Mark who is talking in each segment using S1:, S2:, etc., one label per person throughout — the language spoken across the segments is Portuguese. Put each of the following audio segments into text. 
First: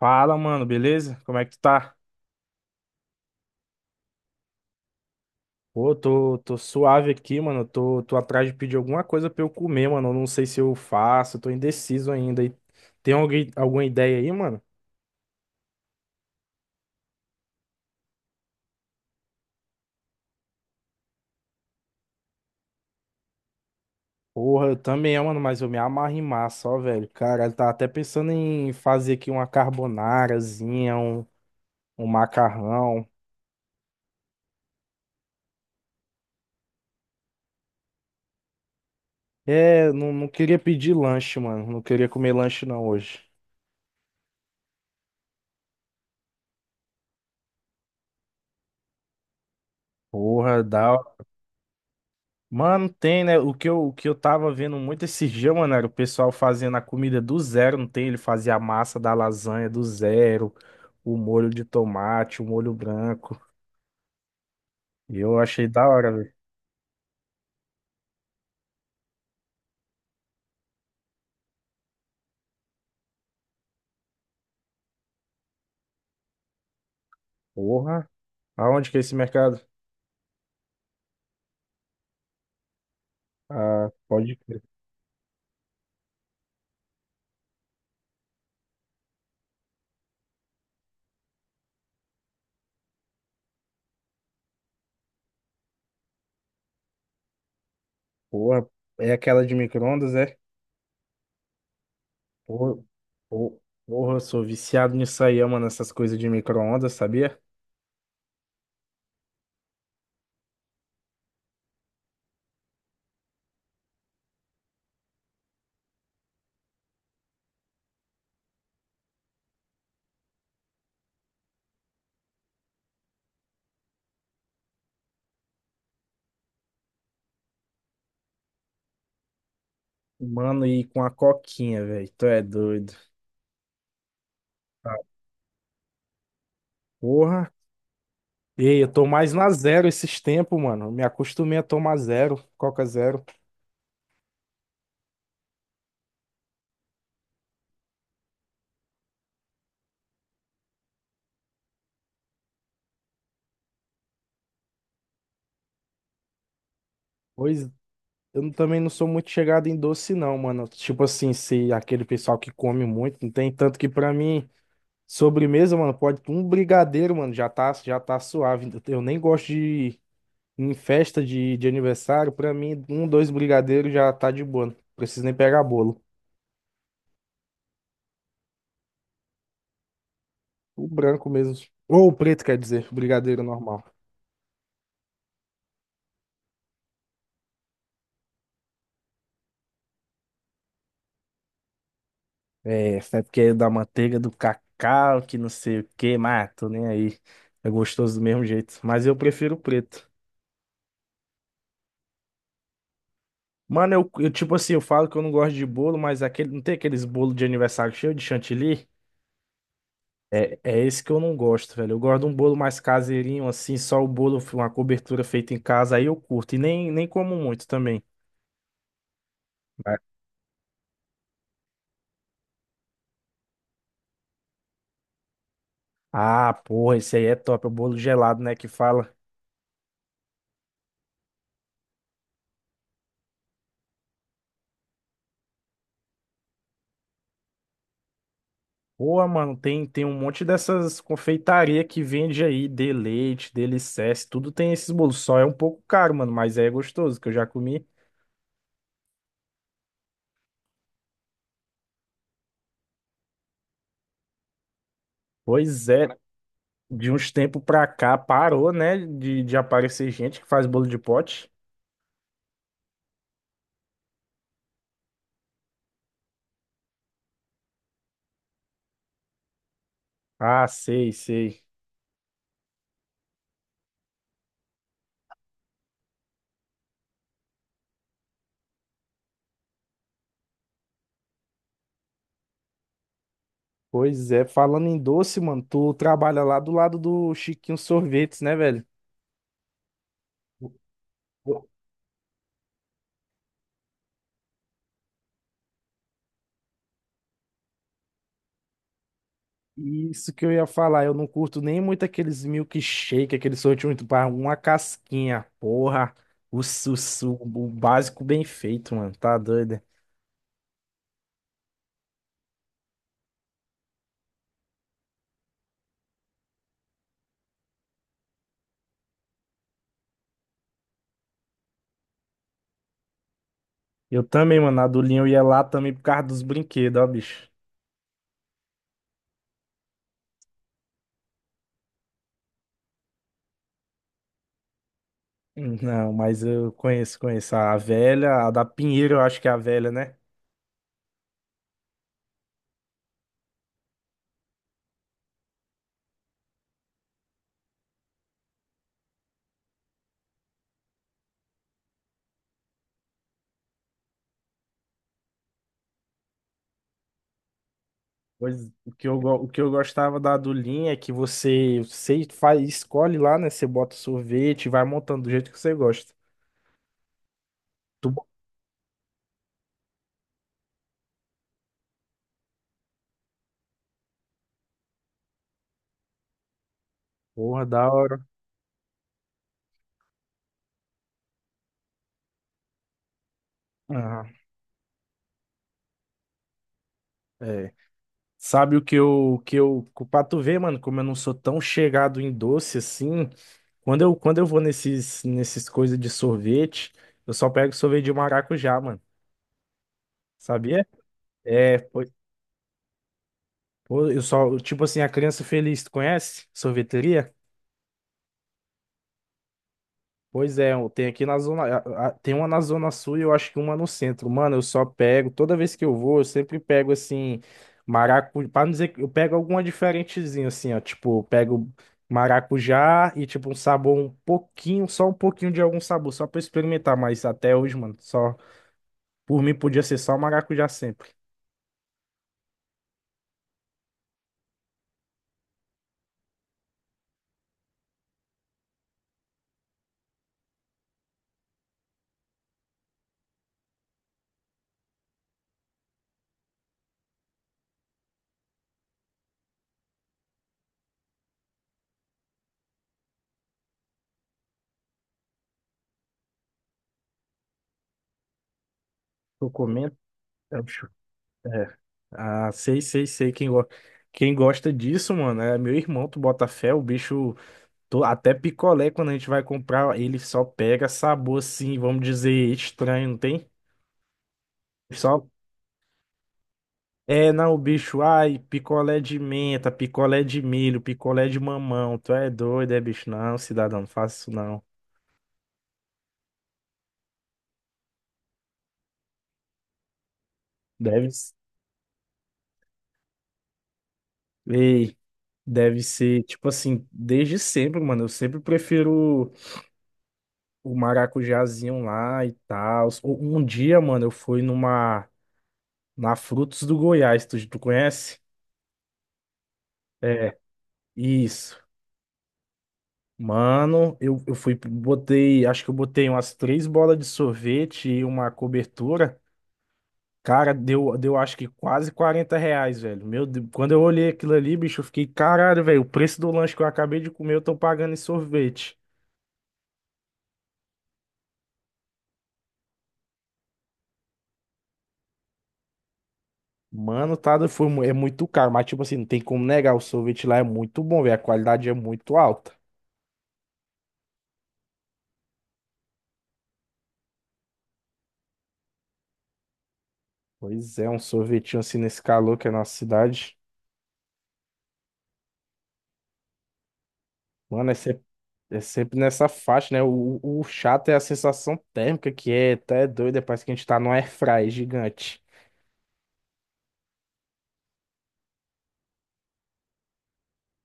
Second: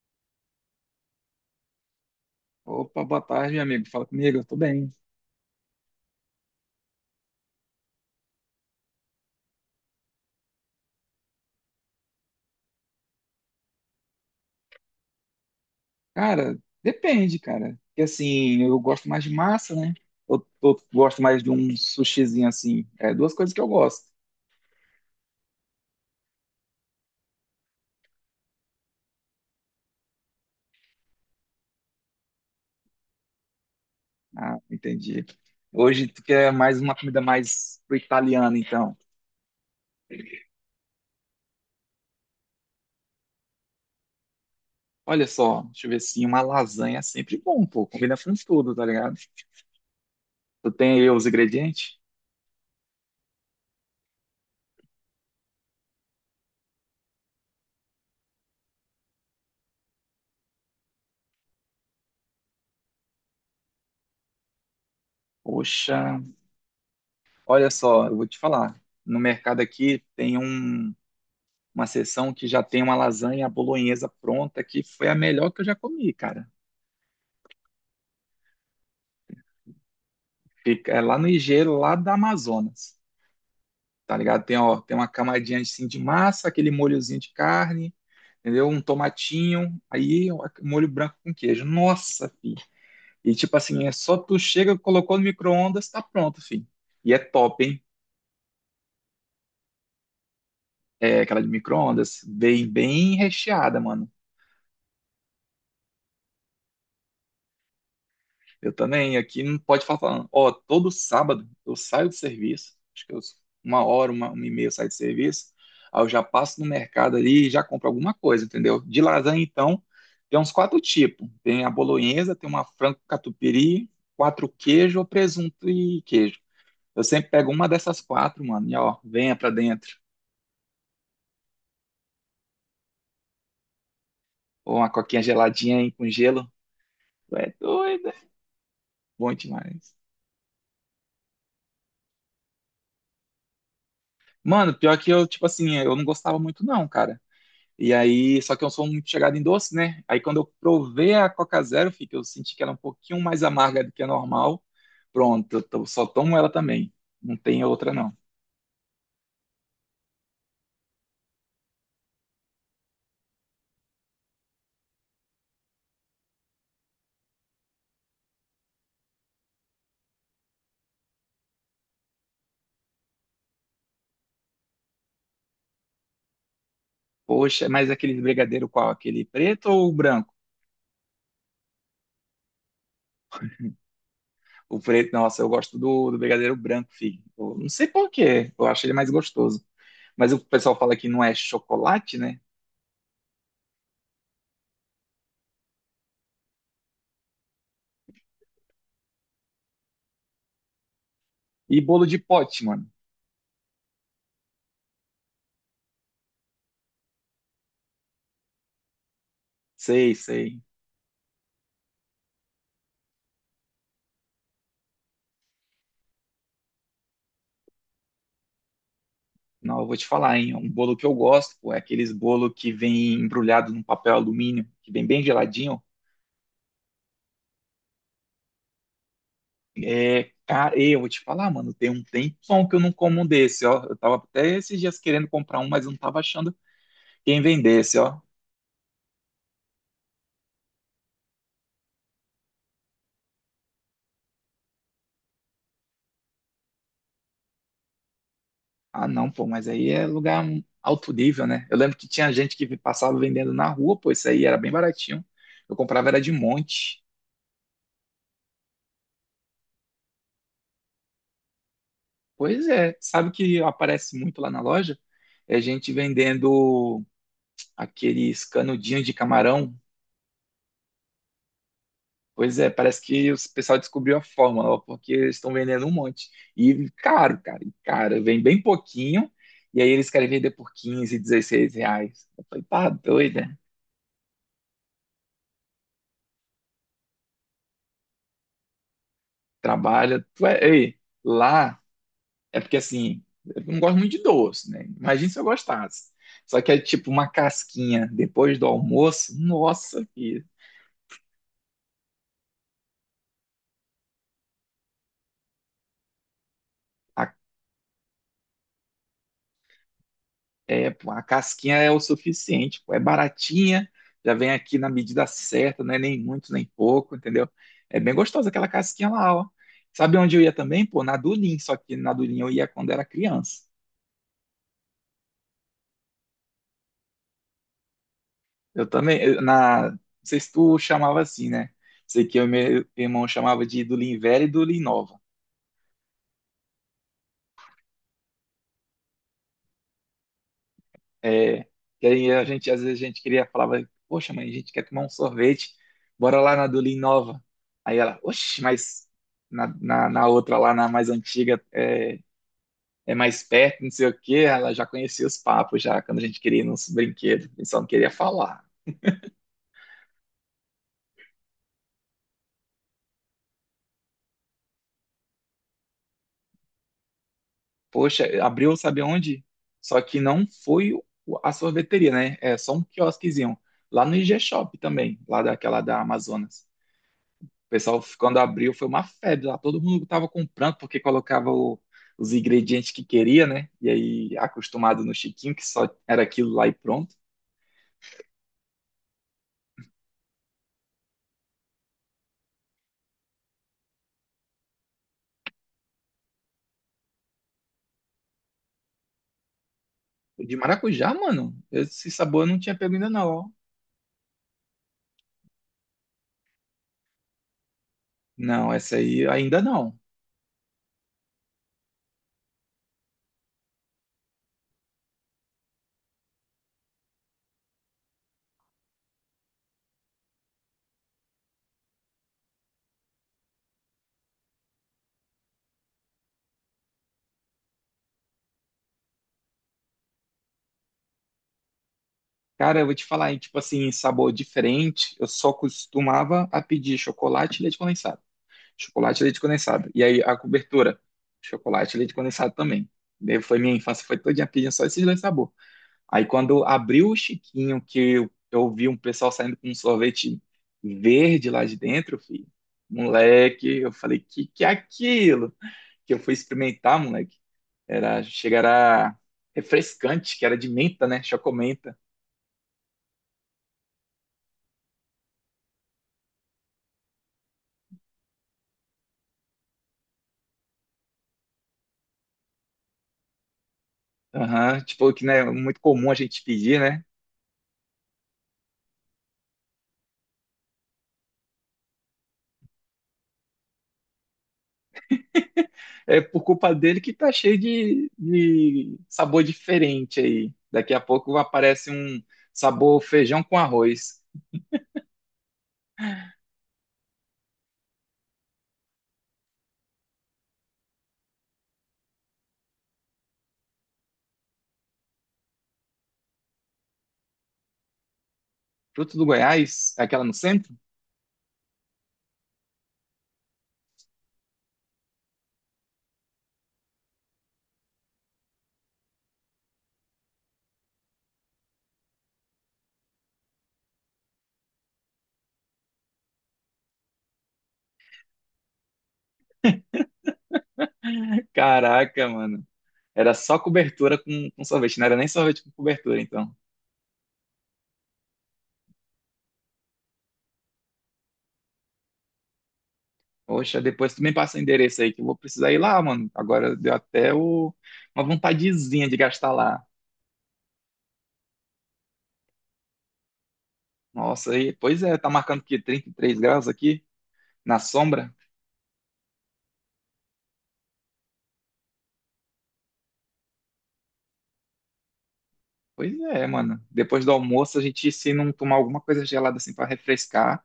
S1: Fala, mano, beleza? Como é que tu tá?
S2: Opa, boa tarde, meu amigo. Fala comigo, eu tô bem.
S1: Pô, tô suave aqui, mano. Tô atrás de pedir alguma coisa pra eu comer, mano. Eu não sei se eu faço, tô indeciso ainda. E tem alguém, alguma ideia aí, mano?
S2: Cara, depende, cara. Porque assim, eu gosto mais de massa, né? Eu gosto mais de um sushizinho assim. É duas coisas que eu gosto.
S1: Porra, eu também, mano, mas eu me amarro em massa, ó, velho. Cara, eu tava até pensando em fazer aqui uma carbonarazinha, um macarrão.
S2: Ah, entendi. Hoje tu quer mais uma comida mais pro italiano, então.
S1: É, não queria pedir lanche, mano. Não queria comer lanche não hoje.
S2: Olha só, deixa eu ver assim, uma lasanha é sempre bom, pô. Combina com tudo, tá ligado?
S1: Porra,
S2: Tu tem
S1: dá.
S2: aí os ingredientes?
S1: Mano, tem, né? O que eu tava vendo muito esses dias, mano, era o pessoal fazendo a comida do zero, não tem? Ele fazia a massa da lasanha do zero, o molho de tomate, o molho branco. E eu achei da
S2: Poxa,
S1: hora, velho.
S2: olha só, eu vou te falar. No mercado aqui tem um. Uma sessão que já tem uma lasanha bolonhesa pronta, que foi a melhor que eu já comi, cara.
S1: Porra, aonde que é esse mercado?
S2: Fica, é lá no Ligeiro, lá da Amazonas,
S1: Ah,
S2: tá
S1: pode
S2: ligado? Tem,
S1: crer.
S2: ó, tem uma camadinha assim de massa, aquele molhozinho de carne, entendeu? Um tomatinho, aí ó, molho branco com queijo. Nossa, filho. E tipo assim, é só tu chega, colocou no micro-ondas, tá pronto, filho. E é top, hein?
S1: Porra, é aquela de micro-ondas, é?
S2: É aquela de micro-ondas, bem,
S1: Porra,
S2: bem
S1: por-
S2: recheada, mano.
S1: porra, eu sou viciado nisso aí, mano, essas coisas de micro-ondas, sabia?
S2: Eu também, aqui não pode faltar. Não. Ó, todo sábado eu saio do serviço, acho que eu, uma hora, uma e meia eu saio do serviço, aí eu já passo no mercado ali e já compro alguma coisa, entendeu? De lasanha, então, tem uns quatro tipos. Tem a bolonhesa, tem uma frango catupiry, quatro queijo, presunto e queijo. Eu sempre pego uma dessas quatro, mano, e ó, venha pra dentro.
S1: Mano, e com a coquinha, velho, tu é doido.
S2: Ou uma coquinha geladinha aí com gelo. Tu
S1: Porra.
S2: é doido, é
S1: Ei, eu tô mais
S2: bom
S1: na zero
S2: demais.
S1: esses tempos, mano. Me acostumei a tomar zero, Coca zero.
S2: Mano, pior que eu, tipo assim, eu não gostava muito não, cara. E aí, só que eu sou muito chegado em doce, né? Aí quando eu provei a Coca Zero, fica, eu senti que era um pouquinho mais amarga do que a normal. Pronto, só tomo ela também. Não
S1: Pois
S2: tem outra, não.
S1: eu não- também não sou muito chegado em doce, não, mano. Tipo assim, se aquele pessoal que come muito, não tem tanto que pra mim, sobremesa, mano, pode um brigadeiro, mano, já tá suave. Eu nem gosto de em festa de aniversário, pra mim, um, dois brigadeiros já tá de boa. Não preciso nem pegar bolo.
S2: Poxa, mas aquele brigadeiro qual? Aquele preto ou o branco?
S1: O branco mesmo. Ou o preto, quer dizer, brigadeiro normal.
S2: O preto, nossa, eu gosto do brigadeiro branco, filho. Eu não sei por quê, eu acho ele mais gostoso. Mas o pessoal fala que não é chocolate, né?
S1: É, sempre querendo da manteiga, do cacau, que não sei o que, mas ah, tô nem aí. É gostoso do mesmo jeito. Mas eu prefiro o preto.
S2: E bolo de pote, mano.
S1: Mano, tipo assim, eu falo que eu não gosto de bolo, mas aquele, não tem aqueles bolos de aniversário cheio de chantilly?
S2: Sei,
S1: É,
S2: sei.
S1: é esse que eu não gosto, velho. Eu gosto de um bolo mais caseirinho, assim, só o bolo, uma cobertura feita em casa, aí eu curto. E nem como muito também.
S2: Não, eu vou te
S1: Mas-
S2: falar, hein? Um bolo que eu gosto, pô, é aqueles bolo que vem embrulhado num papel alumínio, que vem bem geladinho.
S1: Ah, porra, esse aí é top, é o bolo gelado, né, que fala.
S2: É, cara, e eu vou te falar, mano, tem um tempão que eu não como um desse, ó. Eu tava até esses dias querendo comprar um, mas eu não tava achando quem vendesse, ó.
S1: Boa, mano, tem um monte dessas confeitaria que vende aí, de leite, delicesse, tudo tem esses bolos. Só é um pouco caro, mano, mas é gostoso, que eu já comi.
S2: Ah, não, pô, mas aí é lugar alto nível, né? Eu lembro que tinha gente que passava vendendo na rua, pô, isso aí era bem baratinho. Eu
S1: Pois é,
S2: comprava era de monte.
S1: de uns tempos pra cá parou, né, de aparecer gente que faz bolo de pote.
S2: Pois é, sabe o que aparece muito lá na loja? É gente vendendo aqueles canudinhos de camarão.
S1: Ah, sei, sei.
S2: Pois é, parece que o pessoal descobriu a fórmula, ó, porque eles estão vendendo um monte. E caro, cara, e cara, vem bem pouquinho, e aí eles querem vender por 15, R$ 16. Eu falei, tá doido, né?
S1: Pois é, falando em doce, mano, tu trabalha lá do lado do Chiquinho Sorvetes, né, velho?
S2: Trabalha. Tu é... Ei, lá é porque assim, eu não gosto muito de doce, né? Imagina se eu gostasse. Só que é tipo uma casquinha depois do almoço, nossa,
S1: Isso que
S2: filho,
S1: eu ia falar, eu não curto nem muito aqueles milkshake, aqueles sorvete muito para uma casquinha, porra. O,
S2: a
S1: o básico bem feito, mano, tá doido?
S2: é, pô, a casquinha é o suficiente, pô, é baratinha, já vem aqui na medida certa, não é nem muito nem pouco, entendeu? É bem gostosa aquela casquinha lá, ó. Sabe onde eu ia também? Pô, na Dulim, só que na Dulim eu ia quando era criança.
S1: Eu também, mano, a do Linho eu ia lá também por causa dos brinquedos, ó, bicho.
S2: Eu também, na, não sei se tu chamava assim, né? Sei que eu e meu irmão chamava de Dulim velha e Dulim nova.
S1: Não, mas eu conheço, conheço a velha, a da Pinheiro, eu acho que é a velha, né?
S2: É, que aí a gente, às vezes a gente queria, falava, poxa, mãe, a gente quer tomar um sorvete, bora lá na do Lean Nova. Aí ela, oxe, mas na outra lá, na mais antiga, é, é mais perto, não sei o quê, ela já conhecia os papos já, quando a gente queria ir nos brinquedos, a gente só não queria
S1: Pois
S2: falar.
S1: o que eu gostava da do é que você, você faz, escolhe lá, né? Você bota o sorvete, e vai montando do jeito que você gosta. Tu,
S2: Poxa, abriu, sabe onde? Só que não foi o- A sorveteria, né? É só um quiosquezinho, lá no IG Shop também, lá daquela da Amazonas. O
S1: porra, da
S2: pessoal,
S1: hora.
S2: quando abriu, foi uma febre lá. Todo mundo estava comprando porque colocava os ingredientes que queria, né? E
S1: Aham.
S2: aí, acostumado no chiquinho, que só era aquilo lá e pronto.
S1: É. Sabe que eu, pra tu ver, mano, como eu não sou tão chegado em doce assim, quando eu vou nesses coisas de sorvete, eu só pego sorvete de maracujá, mano,
S2: O De
S1: sabia?
S2: maracujá, mano,
S1: É,
S2: esse sabor eu não tinha pego ainda não, ó.
S1: pô, eu só, tipo assim, a Criança Feliz, tu conhece? Sorveteria?
S2: Não, essa aí ainda não.
S1: Pois é, tem aqui na zona, tem uma na zona sul e eu acho que uma no centro. Mano, eu só pego, toda vez que eu vou, eu sempre pego assim maracujá, para não dizer que eu pego alguma diferentezinha assim, ó, tipo, eu pego maracujá e tipo um sabor um pouquinho, só um pouquinho de algum sabor, só pra eu experimentar, mas até hoje, mano, só por mim podia ser só maracujá sempre.
S2: Cara, eu vou te falar, hein, tipo assim, sabor diferente, eu só costumava a pedir chocolate e leite condensado. Chocolate e leite condensado. E aí, a cobertura, chocolate e leite condensado também. Daí foi minha infância, foi todinha pedindo só esses dois sabores. Aí quando abriu o Chiquinho, que eu vi um pessoal saindo com um sorvete verde lá de dentro, filho. Moleque, eu falei, que é aquilo? Que eu fui experimentar, moleque. Era, chegará
S1: Tô comendo,
S2: refrescante, que era
S1: é, o
S2: de
S1: bicho,
S2: menta, né?
S1: é.
S2: Chocomenta.
S1: Ah, sei, sei, sei quem gosta. Quem gosta disso, mano, é meu irmão, tu bota fé, o bicho. Até picolé, quando a gente vai comprar, ele só pega sabor assim, vamos dizer, estranho, não tem?
S2: Aham, tipo, que
S1: Só
S2: não é muito comum a gente pedir, né?
S1: é, não, o bicho, ai, picolé de menta, picolé de milho, picolé de mamão. Tu é doido, é, bicho? Não, cidadão, não faça isso não.
S2: É por culpa dele que tá cheio de sabor diferente aí. Daqui a
S1: Deve, s-
S2: pouco aparece um sabor feijão com arroz.
S1: ei, deve ser, tipo assim, desde sempre, mano. Eu sempre prefiro o maracujazinho lá e tal. Um dia, mano, na Frutos do Goiás, tu conhece?
S2: Fruto do Goiás, é aquela no
S1: É,
S2: centro?
S1: isso. Mano, eu fui, botei, acho que eu botei umas três bolas de sorvete e uma cobertura. Cara, deu acho que quase R$ 40, velho. Meu Deus, quando eu olhei aquilo ali, bicho, eu fiquei, caralho, velho, o preço do lanche que eu acabei de comer, eu tô pagando em sorvete.
S2: Caraca, mano. Era só cobertura com sorvete, não era nem sorvete com cobertura, então.
S1: Mano, tá, é muito caro, mas tipo assim, não tem como negar, o sorvete lá é muito bom, velho, a qualidade é muito alta.
S2: Poxa, depois tu me passa o endereço aí que eu vou precisar ir lá, mano. Agora deu até uma vontadezinha de gastar lá.
S1: Pois é, um sorvetinho assim nesse calor que é a nossa cidade.
S2: Nossa, aí, pois é, tá marcando que 33 graus aqui
S1: Mano, é
S2: na
S1: sempre,
S2: sombra?
S1: é sempre nessa faixa, né? O chato é a sensação térmica, que é até doida, parece que a gente tá num airfry gigante.
S2: Pois é, mano. Depois do almoço a gente se não tomar alguma coisa gelada assim pra refrescar.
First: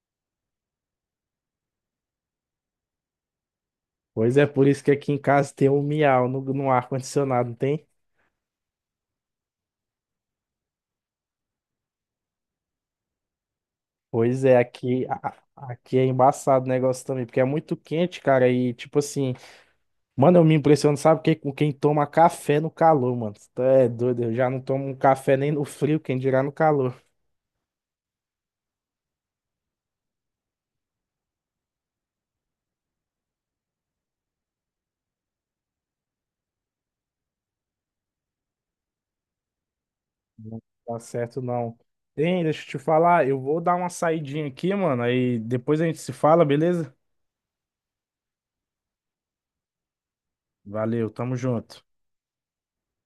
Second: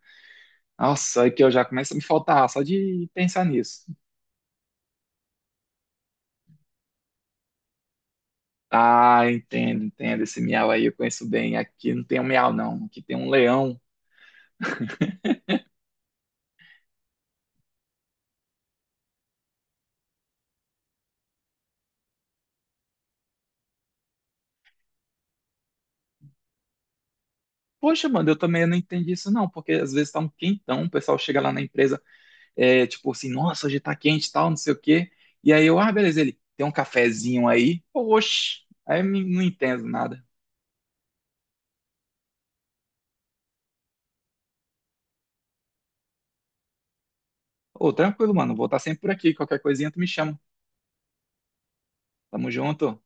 S2: Nossa, aí que eu já começo a me faltar ar só de pensar nisso.
S1: Pois é, por isso que aqui em casa tem um miau no ar-condicionado, não tem?
S2: Ah, entendo, entendo. Esse miau aí eu conheço bem. Aqui não tem um miau, não. Aqui tem um leão.
S1: Pois é, aqui, aqui é embaçado o negócio também, porque é muito quente, cara, e tipo assim, mano, eu me impressiono, sabe, que, com quem toma café no calor, mano. Tu é doido, eu já não tomo um café nem no frio, quem dirá no calor.
S2: Poxa, mano, eu também não entendi isso não, porque às vezes tá um quentão, o pessoal chega lá na empresa, é, tipo assim, nossa, hoje tá quente e tal, não sei o quê. E aí eu, ah, beleza, ele, tem um cafezinho aí? Oxe, aí não entendo nada.
S1: Não tá certo, não. Hein, deixa eu te falar, eu vou dar uma saidinha aqui, mano. Aí depois a gente se fala, beleza?
S2: Ô, tranquilo, mano, vou estar sempre por aqui, qualquer coisinha tu me chama.
S1: Valeu, tamo junto.
S2: Tamo junto.